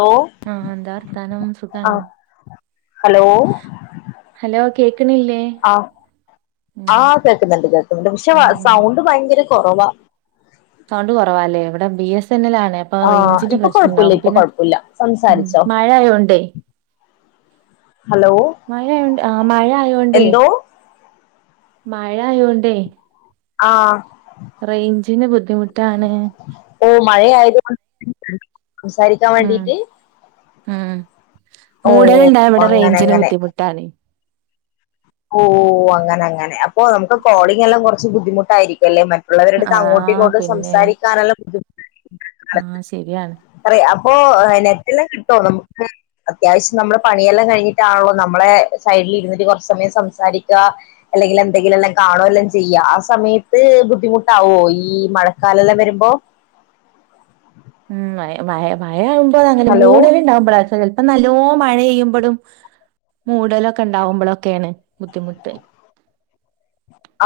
Hello ആ എന്താ വർത്താനം ആ സുഖാണോ, ഹലോ ഹലോ കേക്കണില്ലേ ആ ആ ഉം കേൾക്കുന്നുണ്ട്, കേൾക്കുന്നുണ്ട്. പക്ഷെ ഉം സൗണ്ട് ഭയങ്കര കുറവാ സൗണ്ട് കൊറവാല്ലേ, ഇവിടെ ബി എസ്- സെൻ. എൽ ആണ്. അപ്പാ ആ റേഞ്ചിന്റെ ഇപ്പൊ പ്രശ്നണ്ടാവും, കൊഴപ്പില്ല ഇപ്പൊ പിന്നെ കൊഴപ്പില്ല ഈ സംസാരിച്ചോ മഴ ആയോണ്ടേ ഹലോ മഴയായൊണ്, ആ മഴ ആയോണ്ടേ എന്തോ മഴ ആയോണ്ടേ ആഹ് തിന് ബുദ്ധിമുട്ടാണ്. മഴയായത് കൊണ്ട് സംസാരിക്കാൻ ഉം വേണ്ടീട്ട്, ഉം ഓ മൂടൽ ഇണ്ടായാ ഇവിടെ അങ്ങനെ റേഞ്ചിന് അങ്ങനെ ബുദ്ധിമുട്ടാണ്, ഓ അങ്ങനെ അങ്ങനെ, അപ്പൊ നമുക്ക് കോളിങ് എല്ലാം കുറച്ച് ബുദ്ധിമുട്ടായിരിക്കും അല്ലേ, മ ഉള്ളവരുടെ ആഹ് അങ്ങോട്ടുങ്ങോട്ടും പിന്നെ സംസാരിക്കാനുള്ള ബുദ്ധിമു ആഹ് ശരിയാണ്, ഓഹ് ഏഹ് നെറ്റെല്ലാം കിട്ടും നമുക്ക് അത്യാവശ്യം നമ്മളെ പണിയെല്ലാം കഴിഞ്ഞിട്ടാണല്ലോ, നമ്മളെ സൈഡിൽ ഇരുന്ന്ട്ട് കുറച്ച് സമയം സംസാരിക്ക അല്ലെങ്കിൽ എന്തെങ്കിലും എല്ലാം കാണോ എല്ലാം ചെയ്യാ, ആ സമയത്ത് ബുദ്ധിമുട്ടാവോ ഈ ഈ മഴക്കാലല്ലാം വരുമ്പോ ഉം മഴ മഴ മഴ ആവുമ്പോഴാ അങ്ങനെ ഹലോ മൂടൽ ഉണ്ടാവുമ്പഴാ ചെൽപം നൽ ലോം മഴെയ്യുമ്പോഴും മൂടലൊക്കെ ഉണ്ടാവുമ്പളൊക്കെണ് ബുദ്ധിമുട്ട്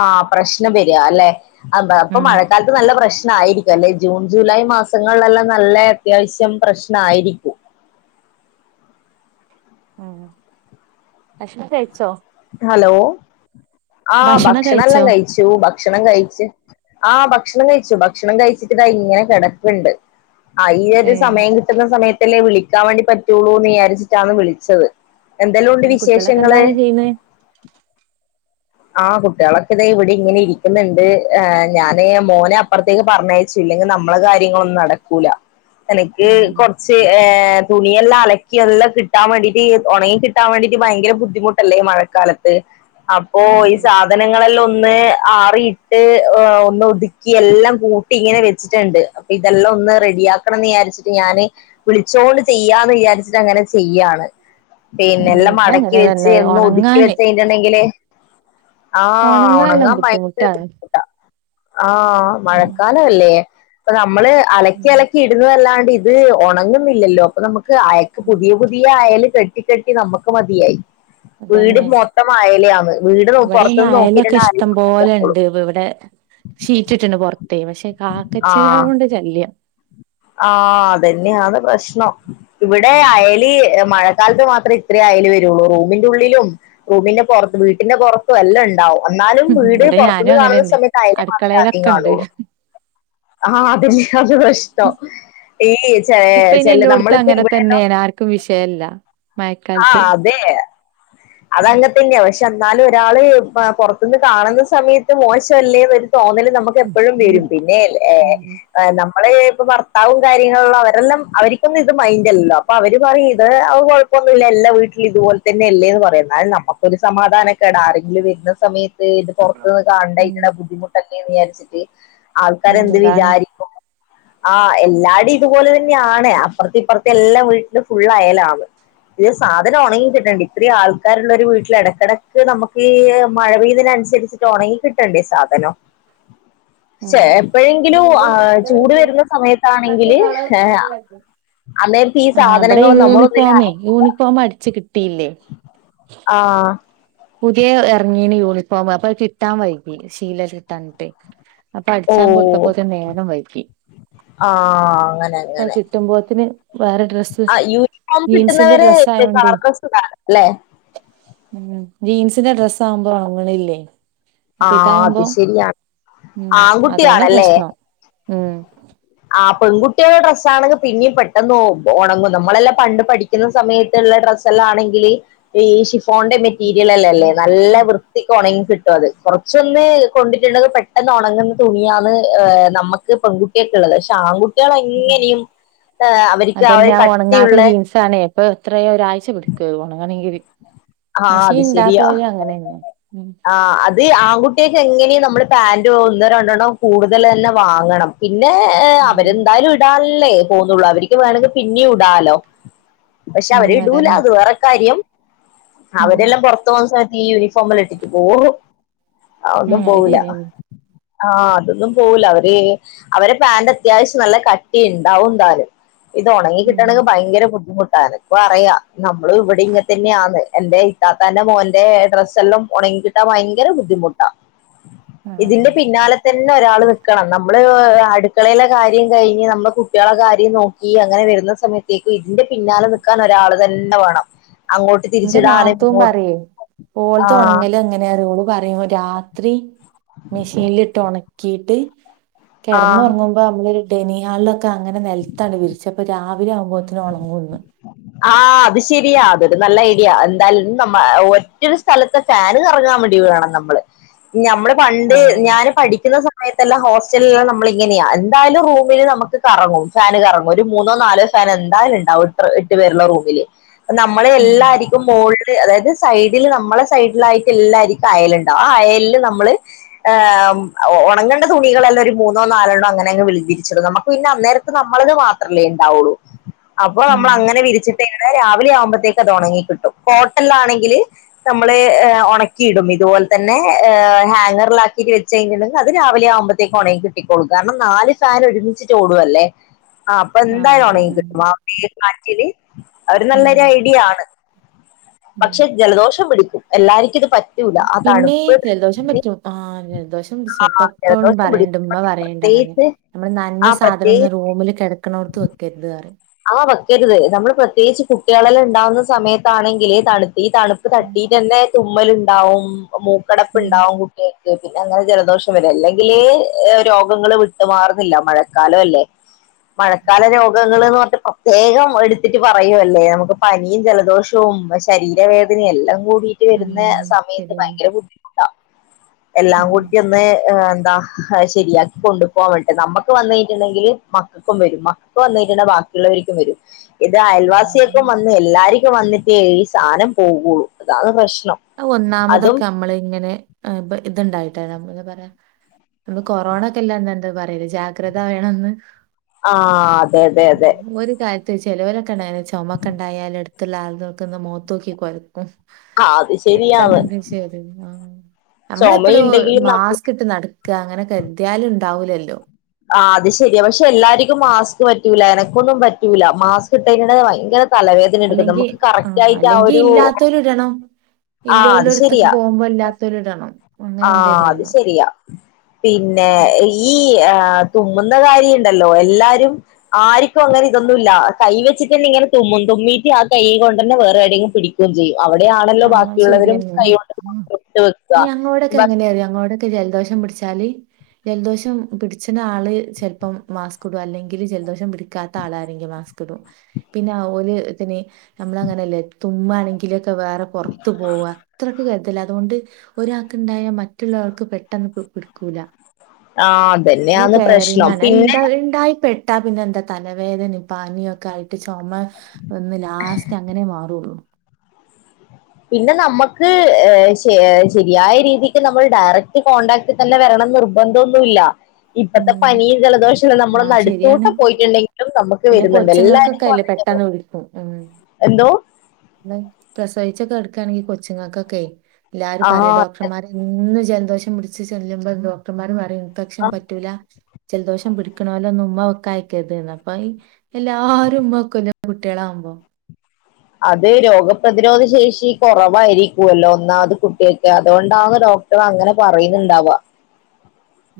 ആഹ് പ്രശ്നം വരാല്ലെ?. അബ പ്പം ഉം മഴക്കാലത്ത് നല്ല പ്രശ് ന്നായിരിക്കും അല്ലെ?. ജൂൺ ജൂലൈ മാസങ്ങളിലെല്ലാം നല്ല അത്യാവശ്യം പ്രശ്നായിരിക്കും. ആഹ് ഭക്ഷണം കഴിച്ചോ? ഹലോ, ആഹ് ഭക്ഷണം ഭക്ഷണല്ലാം കഴിച്ചോ കഴിച്ചു ബ ക്ഷണം കഴിച്ചു, ആ ഭക്ഷണം കഴിച്ചു ഭക്ഷണം കഴിച്ചിട്ട് ഇതാ ഇങ്ങനെ കിടക്ക്ണ്ട്. ആഹ് ഈ ഏ ഒരു സമയം കിട്ടുന്ന സമയത്തല്ലേ വിളിക്കാൻ വേണ്ടി പറ്റുള്ളൂന്ന് വിചാരിച്ചിട്ടാണ് വിളിച്ചത്. എന്തെല്ലാം ഉണ്ട് കുട്ടികളൊക്കെ എന്താ വിശേഷങ്ങള്, ചെയ്യുന്നേ ആഹ് കുട്ട്യേളൊക്കെ ഇതെ ഇവിടെ ഇങ്ങനെ ഇരിക്കുന്നുണ്ട്, ആഹ് ഞാന് മോനെ അപ്പുറത്തേക്ക് പർഞ്ഞയച് ഇല്ലങ്കിൽ നമ്മളെ കാര്യങ്ങളൊന്നും നടക്കൂല എനിക്ക് ആഹ് കൊറച്ച് ഏ തുണിയെല്ലാം അലക്കി എല്ലാം കിട്ടാൻ വേണ്ടിട്ട് ഒണങ്ങി കിട്ടാൻ വേണ്ടീട്ട് ഭയങ്കര ബുദ്ധിമുട്ടല്ലേ ഈ മഴക്കാലത്ത് ഓഹ്, ഉം ഈ സാധനങ്ങളെല്ലാം ഒന്ന്- ആറിയിട്ട് ഒന്ന് ഒതുക്കി എല്ലാം കൂട്ടി ഇങ്ങനെ വെച്ചിട്ടുണ്ട്, ആ ഇതെല്ലാം- ഒന്ന് റെഡിയക്കണംന്ന് വിചാരിച്ചിട്ട്, ഞാന് വിളിച്ചോണ്ട് ചെയ്യാന്ന് വിചാരിച്ചിട്ട് അങ്ങനെ ചെയ്യാണ്. പിന്നെ ഉം എല്ലാം ഇത് മടക്കി അങ്ങനെ വെച്ച് തന്നെ ഒന്ന് ഒതുക്കി ഉണങ്ങാന് വെച്ച് കഴിഞ്ഞുണ്ടെങ്കില്. ആഹ്, ഉണങ്ങാനെല്ലാം ഒണങ്ങാൻ ഭയങ്കര ബുദ്ധിമുട്ടാണ് ബുദ്ധിമുട്ടാ ആഹ് ഉം മഴക്കാലയല്ലേ ഇപ്പൊ നമ്മള് അലക്കി ഉം അലക്കി ഇടുന്നതല്ല- ഇത് ഒണങ്ങുന്നില്ലല്ലോ അപ്പൊ നമുക്ക് അയെല് പുതിയ പുതിയ അയൽ കെട്ട- കട്ട കെട്ടി നമുക്ക് മതിയായി വീട് അതന്നെ മൊത്തം അയെലായാണ് ഇവിടെ ഈ അയലൊക്കെ ഇഷ്ടം പോലെ ഉണ്ട് ഇവിടെ ഷീറ്റ് ഇട്ടിട്ടുണ്ടണ്ട് പൊറത്ത് പക്ഷെ കാക്കച്ചികൾ കൊണ്ട് ശല്യം ആഹ അതന്നെയത് പ്രശ്നം ഇവിടെ ഉം അയെല് മഴ- കാലത്ത് മാത്രേ ഇത്രേ ആയാലേ വരുള്ളൂ റൂമിന്റെ ഉള്ളിലും റൂമിന്റെ പുറത്ത് വീട്ടിന്റെ പുറത്തുംല്ലാം ഉണ്ടാവും എന്നാലും വീട് ഇവിടെ ഞാനും പുറത്തുനിന്ന് അങ്ങനെ കാണുന്ന തന്നെ സമയത്ത് അയലെ മാത്രമേ ആദ്യം അടുക്കളയിലൊക്കെ ഉണ്ട് കാണുള്ളൂ ആഹ അത അ [unintelligible] ഈ ച ഇപ്പൊ ഇനി ചെ എല്ലോടത്തും നമ്മളിപ്പോ അങ്ങനെ ഇവിടെല്ലോ തന്നെയാണ് ആർക്കും വിഷയല്ല മഴക്കാലത്ത് ആഹഹ് അതെ അതങ്ങ തന്നെയ പകഷ് - ചെന്നാലും ഒരാള് പൊറത്തുന്ന് കാണുന്ന സമയത്ത് മോശമല്ലേന്ന്- തോന്നല് നമുക്ക് എപ്പോഴും വരും പിന്നെ ഉം നമ്മളപ്പ ഭർത്താവും കാര്യങ്ങള അവരെല്ലാം അവർക്കൊന്നും ഇത് മൈൻഡ്ല്ലോ അപ്പൊ അവര് പറയും ഇത്- ഇപ്പോ ഒന്നുമില്ല എല്ലാ വീട്ടിൽ ഇതുപോലെ തന്നെ അല്ലേന്ന് പറയുന്നത് എന്നാലും നമുക്ക്‌ ഒരു സമാധാനൊക്കെട ആരെങ്കിലും വരുന്ന സമയത്ത്- ഇത് പൊറുത്തുന്ന് കണ്ട ഉം ഇരിക്കണ ബുദ്ധിമുട്ടൊക്കെന്ന് വിചാരിച്ചിട്ട് ആൾക്കർ ഉം എന്ത് അതാണ് വിചാരിക്കും ആഹ് എല്ലാടും ഇതുപോലെ തന്നെയ ആാണ് അപ്പുറത്തി ഇപ്പുറത്തി എല്ലാം വീട്ടില് ഫുള്ള് ആയെലാണ് ഇത് സാധനം ഉണങ്ങിിച്ചിട്ടുണ്ട് ഇത്രയും ആൾക്കാള്ള ഒരു വീട്ടില ഇടക്കിടക്ക് നമുക്ക് ഈ മഴ പെയ്ത തിനനുസരിച്ചി് ഉറങ്ങി കിട്ടണ്ടേ സാധനം അ െ എപ്പോഴെങ്കിലും ആ ചൂട് വരുന്ന സമയത്താണെങ്കില് ഏ അന്നേപ്പ ഈ ആ ഇവിടെ സാധനങ്ങും നമ്മള ഒന്ന യൂണിഫോമേ യൂണിഫോം അടച്ച്ു കിട്ടിയില്ലേ ആ പുതിയ ഇറങ്ങീന് യൂണിഫോം അപ്പൊ കിട്ടാൻ വൈകി ശീലത്തിി തിട്ട് അപ്പൊ അടിച്ചാൻ കൊടുത്തപ്പോത്ത നേരം വൈക്ക്ി ആഹ അങ്ങനെ അങ്ങനെ കിട്ടുമ്പോത്തിന് വേറെ ഡ്രസ്സ് ആ യൂണിഫോം ജീൻസിന്റെ കിട്ടുന്നവര് ഡ്രസ്സ് ർക്കസ് കാല അല്ലേ ഉ ജീൻസിന്റെ ഡ്രസ്സ് ആവുമ്പോ അങ്ങനല്ലേ ആഹ അത് ശരിയാണ് ഉം അതുകൊണ്ടാ ആൺകുട്ടിയാണല്ലേ പ്രശ്നം ഉം കുറ്റുള്ള ഡ്രസ്സാണെങ്കിൽ പിന്നെയും പെട്ടെന്ന് ഉണങ്ങും നമ്മളെല്ലാം പണ്ട് പഠിക്കുന്ന സമയത്തുള്ള ഡ്രസ്സ് എല്ലാം ആണെങ്കിൽ ഈ ഷിഫോണന്റെ മെറ്റീരിയൽ അല്ലേ അല്ലേ നല്ല വൃത്തിക്ക ഉണങ്ങി കിട്ടും അത് കുറച്ചൊന്ന് കൊണ്ടിട്ടുുള്ളത് പെട്ടെന്ന് ഉണങ്ങുന്ന തുണിയാണ്് നമുക്ക് പെൺകുട്ടിയൊക്കെ ഉള്ളത് പക്ഷെ ആൺകുട്ടി ള എങ്ങനും അതന്നെയാ ഉണങ്ങാത്ത ജീൻസ ആണ ഇപ്പൊ എത്രയ ഒരാഴ്ച പിടിക്ക ഉണങ്ങണമെങ്കിൽ ആ മെഷീ അത് ഇന്താ ശരിയാ പോയത് അങ്ങനെ തന്നെ ആ അത് ആൺകുട്ടികക്ക എങ്ങനെയ നമ്മ പാന്റ് ഒന്ന രണ്ടെണ്ണം കൂടുതൽ തന്നെ വാങ്ങണം പിന്നെ അവരെന്തായാലും ഇടാ ല്ലേ പോന്നള്ളൂ അവർക്ക് വേണമെങ്കിൽ പിന്നെയ ഇടാലോ പക്ഷെ ഉം അവരിടൂല അതന്നെ അത് വേറെ കാര്യം ഉം അവരെല്ലാം പുറത്തു പോകുന്ന സമയത്ത് ഈ യൂണിഫോമ എല്ലാം ഇട്ടിട്ട് പോു ആ ഒന്നും ഉം അത് പോവല ശരിയന്നെ ആഹ അതൊന്നും പോവല അവര് അവരെ പാാന്റ് അത്യാവശ്യം നല്ല കട്ടി ഉണ്ടാവും എന്തല് ഇത് ഉം ഉണങ്ങിട്ടണെങ്ക ഭയങ്കര ബുദ്ധിു് തനക്ക് പറയാ നമ്മള് ഇവിടെ ഇങ്ങെ തന്നെയ ആന്ന് എന്റെ ഇത്താത്തന്റെ മോൻന്റെ അഡ്രസ്സ് എല്ലാം ഉണങ്ങി കിട്ടാൻ ഭയങ്കര ബുദ്ധിമുട്ടാ ആഹ് ഇതിന്റെ പിന്നാലെ തന്നെ നണം നമ്മള്ടുള ക ക നമ്മ കുട്ടിക ക നോ വരുന്ന സമയത്തേക്കും ഇതിന്റെ പിന്നാലെ നിക്കാൻ ഒരാള് തന്നെ വേണം അങ്ങോട്ട് ഇന്റെ തിരിച്ചിടാനും നാത്തൂൻ ഇങ്ങോട്ട് ആഹ അേരോള പറയുമോ രാത്രി മെഷീനിലിട്ട് ഉണക്കിട്ട് ആഹ് കിടന്ന്ുറങ്ങുമ്പോ നമ്മളൊ ഒരു ഡെനി ഹാളൊക്കെ അങ്ങനെ നിലത്താണ് വിരിച്ച് അപ്പൊാവെ [unintelligible] ആവും മ്പോത്തിന് ഉണങ്ങുംന്ന് ആ അത് ശരിയാ അതൊരു നല്ല ഐഡിയാ എന്തായാലും നമ്മ ഒറ്റൊരു സ്ഥലത്തെ ഫാന് കറങ്ങാൻ വേണ്ടി [unintelligible] നമ്മള് നമ്മള് പണ്ട് ആഹ് ഞാന് പഠിക്കുന്ന സമ സമയത്തല്ലാ ഹോസ്റ്റലെല്ലാം നമ്മളിങ്ങനെയാ എന്തായാലും റൂമില് നമക്ക് കറങ്ങും ഫാന് കറങ്ങും ഒരു മൂന്നോ നാലോ അന്നേരം എന്തായാലും ഉണ്ടാവും എട്ട് എട്ടു പേരുള്ള റൂമില് നമ്മള് ഉം എല്ലാരിക്കും മോൾ അതായത് സൈഡിൽ നമ്മളെ സൈഡിലായിട്ട് എല്ലാരിക്കും അയല്ണ്ടാവും ആ അയലില് നമ്മള് ങേ അംഅ ഉണങ്ങേണ്ട തുണികളെല്ലാം ഒരു മൂന്നോ നാലെണ്ണം അങ്ങനങ്ങ് വിളി വിരിച്ച് നമക്ക് പിന്നെ അന്നേരത്ത് നമ്മളന്നെ മാത്രം ലെ ണ്ടാവൂളു അപ്പോ ഉം നമ്മളങ്ങ [unintelligible] ഇന്ന് രാവിലെ ആവുമ്പത്തേക്ക് അത് ഉണങ്ങി കിട്ടും ഹോട്ടലാണെങ്കിൽ നമ്മള് ഉണക്കി ഇതുപോൽ തന്നെ ഏ ഹാങ്ങറിലാക്കിട്ട് വെച്ചെഞ്ഞിട്ടു ണ്ടെങ്കി അത് രാവിലെ ആവുമ്പത്തേക്ക് ഒണങ്ങി കിട്ടിക്കോളൂ കാരണം നാല് ഫാന് ഒരുമിച്ചിട്ട് ഓടു അല്ലേ ആ അപ്പൊ ആഹ് എന്തായാലും അതന്നെ ഉണങ്ങികിട്ടും [unintelligible] കാറ്റില് അവര് ഉം നല്ലൊരു ഐഡിയ ആണ് ഉം പക്ഷെ ജലദോഷം പിടിക്കും എല്ലാരിക്കും ഇത് പറ്റൂല ആ പിന്നെ തണുപ്പ് ജലദോഷം പറ്റും ആ ജലദോഷം സിപ്പപ്പ എപ്പോഴും ജലദോഷം പറയണ്ട് ഉമ്മ പിടിക്കും പറയണ്ട് ഇണ്ട അങ്ങനെ പ്രത്യേകിച്ച് നമ്മള് ന്നൻഞ ആ പ്രത്യേകിച്ച് സാധനൊന്നും റൂമില് കെടക്ക്ണോട്ത്ത് വെക്കരുത് ന്ന് പറയും ആഹ് വെക്കരുത് നമ്മള് പ്രത്യേകിച്ച് കുട്ട്യാളെല്ലാ ഉണ്ടാവുന്ന സമയത്താണെങ്കില് തണു ഈ തണുപ്പ് ഉം തട്ടി തന്നെ തുമ്മലുണ്ടാവും മൂക്കടപ്പ ഉം ഉണ്ടാവും കുട്ടി പിന്നെ അങ്ങനെ ജലദോഷം വര അല്ലെങ്കില് രോഗങ്ങള്ൾ വിട്ടുമാറുന്നില്ല മഴക്കാല അല്ലേ മഴക്കാല രോഗങ്ങൾന്ന് പറ പ്രത്യേകം എടുത്തിട്ട് പറയുമല്ലേ നമുക്ക് പനിയും ജലദോഷവും ശരീരവേദനയും എല്ലാം കൂടിട്ട് വരുന്ന ഉം സമയത്ത് ശരിയാണ് ഭയങ്കര ബുദ്ധിമുട്ടാണ് ഉം എല്ലാംകൂട്ടി ഒന്ന് ദാ അത് ശരിയാക്കി കൊണ്ടുപോവേണ്ടേ നമ്മക്ക് വന്നെയ്ഞ്ഞിട്ട്ണ്ടെങ്കി മക്കൾക്കും വരും മക്കൾക്ക് വന്നൈയ്ഞ്ഞിട്ട്ണ്ടെങ്കി ബാ ഇള്ളവരിക്കും വരും ഇത് ഉം അയൽവാസിയേക്കും പിന്നെ വന്ന് എല്ലാരി ക്ക്‌ വന്നിട്ടേ ഈ സാനം പോകുള്ളു അതാണ് പ്രശ്നം അത് അതും ഒന്നാമതൊക്കെ നമ്മള് ഇങ്ങനെ ആ ഇപ്പ ഇതുണ്ടായി [unintelligible] എന്താ പറയാ അന്ന് കൊറോണാക്കെല്ലെ അന്ന് എന്താ പറയല് ജാഗ്രത വേണംന്ന് ആ അതെ അതെ അതെ ഓര് കാ ചെലോരെക്കെ ഉണ്ടായാല് ചുമക്കെ ഉണ്ടായാല് എടുത്തുള്ള ആൾ നിക്കന്ന് മോത്തോക്കി കൊരക്കും ആ അത് ശരിയാണ് എട്ടന്ന് [unintelligible] ആ നമ്മളെപ്പളും ചുമയുണ്ടെങ്കിലും നമ്മൾ മാസ്ക് ഇട്ട് നട ക്ക് അങ്ങനെ കെദ്യാലും ഉണ്ടാവൂല്ലല്ലോ ആ അത് ശരിയാ പക്ഷെ എല്ലാരിക്കും മാസ്ക് പറ്റൂല എനക്കൊന്നും പറ്റൂല മാസ്ക് ഇട്ടൈഞാ ഭയങ്കര തലവേദന എടുക്കും നമക്ക് കറക്റ്റ് ആയിട്ട് ആ ഒരു ആ ഇല്ലോ അത് ഉള്ളോട്ത്ത്‌ക്ക് ശരിയാ പോകുമ്പോ ഇല്ലാത്തോരിടണം ആ അത് ശെരിയാ പിന്നെ ഈ ആ തുമ്മുന്ന കാര്യ ഉണ്ടല്ലോ എല്ലാരും ആർക്കും അങ്ങനെ ഇതൊന്നുംല്ല കൈ വെച്ചിട്ട്ന്നെ ഇങ്ങനെ തുമ മുന്തുമീറ്റ ആ കൊണ്ട തന്നെ വേറെ ടെങ്കും പിടിക്കുകയും ചെയ്യും അവിടെയാണല്ലോ ആ ശരി ബാക്കിയുള്ളവരും കൈകണ്ട് മാത്രട്ട് വെക്കുക [unintelligible] എങ്ങനെയ അങ്ങോടൊക്കെ ജലദോഷം പിടിച്ചാല് ജലദോഷം പിടിച്ചണ ആള് ചിലപ്പം മാസ്ക് ഇടുക അല്ലെങ്കിൽ ജലദോഷം പിടിക്കാത്ത ആളാരരെങ്കും [unintelligible] ന്ന നങ്ങുമ പുറത്തു പോകും അത്രക്കെ അതുകൊണ്ട് ഒരാക്ക്ണ്ടായാൽ മറ്റുള്ളവൾക്ക് പെട്ടെന്ന് പിടുക്കൂല ആഹ ഇല്ല കറിങ്ങാനെ ഉണ്ടായിപ്പെെട്ടാ പിന്നെ എന്താ തലവേദനയും പാനീയം ഒക്കെ ആയി ചുമ ഒന്ന് ലാസ്റ്റ് അങ്ങനെ മാറുള്ളൂ പിന്നെ നമുക്ക് ശരിയായ രീതിക്ക് നമ്മൾ ഡയറക്ട് കോൺടാക്ട് തന്നെ വരണം നിർബന്ധം ഒന്നുമല്ല ഇപ്പത്തെ ഉം പനിയും ജലദോഷല്ലം ആ നമ്മളൊന്ന് അടുത്തൂട്ട ശരിയാണ് പോയിട്ടുണ്ടെങ്കിലും നമുക്ക് വരുന്നുണ്ട് എല്ലാരിക്കും അതെന്നെ പെട്ടന്ന് വിളിക്ക് ഉം എന്തോ പ്രസവിച്ചൊക്കെ കെടക്കാണെങ്കില് കൊച്ചുങ്ങൾക്കൊക്കെ എല്ലാരും ആ പറയാ ഡോക്ടർമാർന്ന് ജല്ന്തോഷം പിടിച്ച് ചെല്ലുമ്പോൾ ഡോക്ടർമാര് പറയാണ് ആ ഇക്ഷൻ പറ്റൂല ജലദോഷം പിടിക്കണമല്ലോന്ന് ഉമ്മ കയ്യിക്കരുതുന്നു അപ്പൊ എല്ലാരും ഉമ്മവെക്കുല്ലേ കുട്ടികളാവകുമ്പോ അത് രോഗപ്രതിരോധ ശേഷി കുറവായിരിക്കുവല്ലോ ഒന്നാമത് കുട്ടിയൊക്കെ അതുകൊണ്ടാ ഡോക് കുട്ടിയോൾ അങ്ങനെ പറയുന്നുണ്ടവാ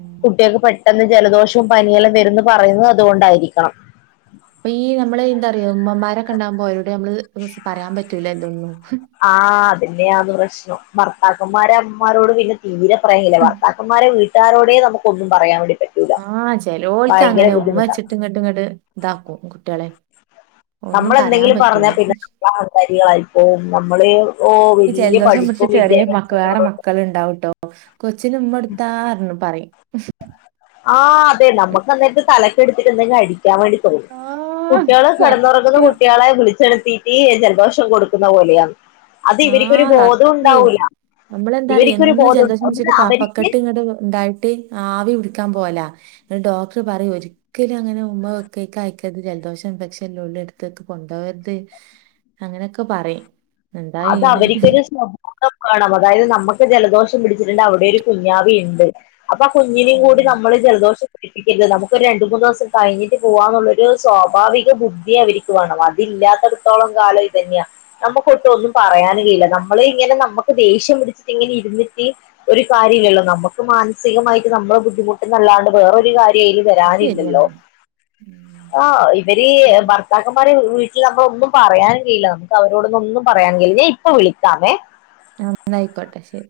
ഉം. കുട്ടിൾക്കെ പഠി പെട്ടെന്ന് ജലദോഷവും പനിയെല്ലാം വരുംന്ന് പറയുന്നത് അതുകൊണ്ടായിരിക്കണം അപ്പൊ ഈ നമ്മള് എന്താറയോ ഉമ്മമാരൊക്കെണ്ടാവുമ്പോ അവരോടെ നമ്മള് പറയാൻ പറ്റൂല ഇതൊന്നും ആഹ അതിന്നെയാണ് പ്രശ്നം ഭർത്താക്കന്മാരമ്മമാരോട് പിന്നെ തീരെ പറയില്ല ഭർത്താക്കമാരെ വീട്ടാരോടെ നമുക്കൊന്നും പറയാൻ വേണ്ടി പറ്റൂല ആഹ ചെലോളക്ക് ഭയങ്കര അങ്ങനെ ഉമ്മ ബുദ്ധിമുട്ടാണ് വെച്ചിട്ടും അങ്ങട്ടും ഇങ്ങട്ടും ഇതാക്കും കുട്ടികളെ ഒന്നും നമ്മൾ പറയാൻ എന്തെങ്കിലും പറ്റൂല പറഞ്ഞാൽ പിന്നെ നമ്മൾ അഹങ്കാരികളായിപ്പോവും നമ്മള് ഓ വലിയ ജലദോഷം വിട്ട് പഠിപ്പും ചെറിയ വിദ്യാഭ്യാസം മക്കള് വേറെ മക്കള ഉണ്ടാവട്ടോ കൊച്ചിനുമ്മ കൊടുത്താടന്ന് പറയും ആഹ് അതെ നമുക്ക് അന്നേരത്ത് തലക്ക് എടുത്തിട്ട് എന്തെങ്കും അടി ാൻ വേണ്ടിറ്റെ തോന്നും ആഹ് കുട്ടികള് കടന്നുറക്കുന്ന സത്യം കുട്ടികളെ വിളിച്ചെഴു സ്ഥിതീ ജലദോഷം കൊടുക്കുന്ന പോലെയാണ് അത് ഇവരിക്കൊരു ബോധം ഉണ്ടാവൂല നമ്മളെന്താറിയ ഇവർക്കൊരു എന്ന് ബോധം ജലദോഷം ഒന്ന് പിടിച്ചിട്ടു അവർക്ക് കഫക്കെട്ട് ഇങ്ങത്തെ ഉണ്ടായിട്ട് ആവി പിടി ക്കാമ്പോല. ങ്ങട്ട് ഡോക്ടർ പറയും ഒരിക്കലും അങ്ങനെ ഉമ്മ വെക്കെക്ക് അയ്ക്കര്ത് ജൽദോഷം ഇൻഫെക്ഷൻല്ലോല് ട്ത്തേക്ക് കൊണ്ടോകര്ത്. അങ്ങനൊക്കെ പറിം. അത് അവരിക്കൊരു സ് വേണം അതായത് നമുക്ക് ജലദോഷം പിടിച്ചിട്ടുണ്ട് അവിടൊരു കുഞ്ഞവയുണ്ട്. അപ്പൊ ആ കുഞ്ഞിനേും കൂടി ഉം നമ്മള് ജലദോഷം പഠിപ്പിക്കരുത് നമുക്ക് ഒരു രണ്ട് മൂന്ന് ദിവസം കഴിഞ്ഞിട്ട് പോവാന്നുള്ളൊരു സ്വാഭാവിക ബുദ്ധി അവർക്ക് വേണം അതി ഇല്ലാത്തടത്തോളം കാലം ഇതന്നെയാ നമ്മക്ക്. ഒന്നും പറയാനുകയില്ല നമ്മള് ഇങ്ങനെ നമുക്ക് ദേഷ്യം പിടിച്ചിട്ട് ഇങ്ങനെ ഇരുന്നിട്ട് ഒരു കാര്യല്ലല്ലോ നമ്മ നമുക്ക് മാനസികമായിട്ട് നമ്മള് ബുദ്ധിമുട്ടുമെന്നല്ലാണ്ട് വേറൊരു കാര്യം. ൽ വരാനില്ലല്ലോ ശരിയെന്നെ ആ ഇവര് ഉം ഭർത്താക്കന്മാരെ വീട്ടി നമ്മളൊന്നും പറയാനും കയില്ല നമുക്ക് അവരോടൊന്നൊന്ന് പറയാൻ കഴിയില്ല ഞാ ഇപ്പ വിളിക്കാവേ ന്നായിക്കോട്ടെ ശരി.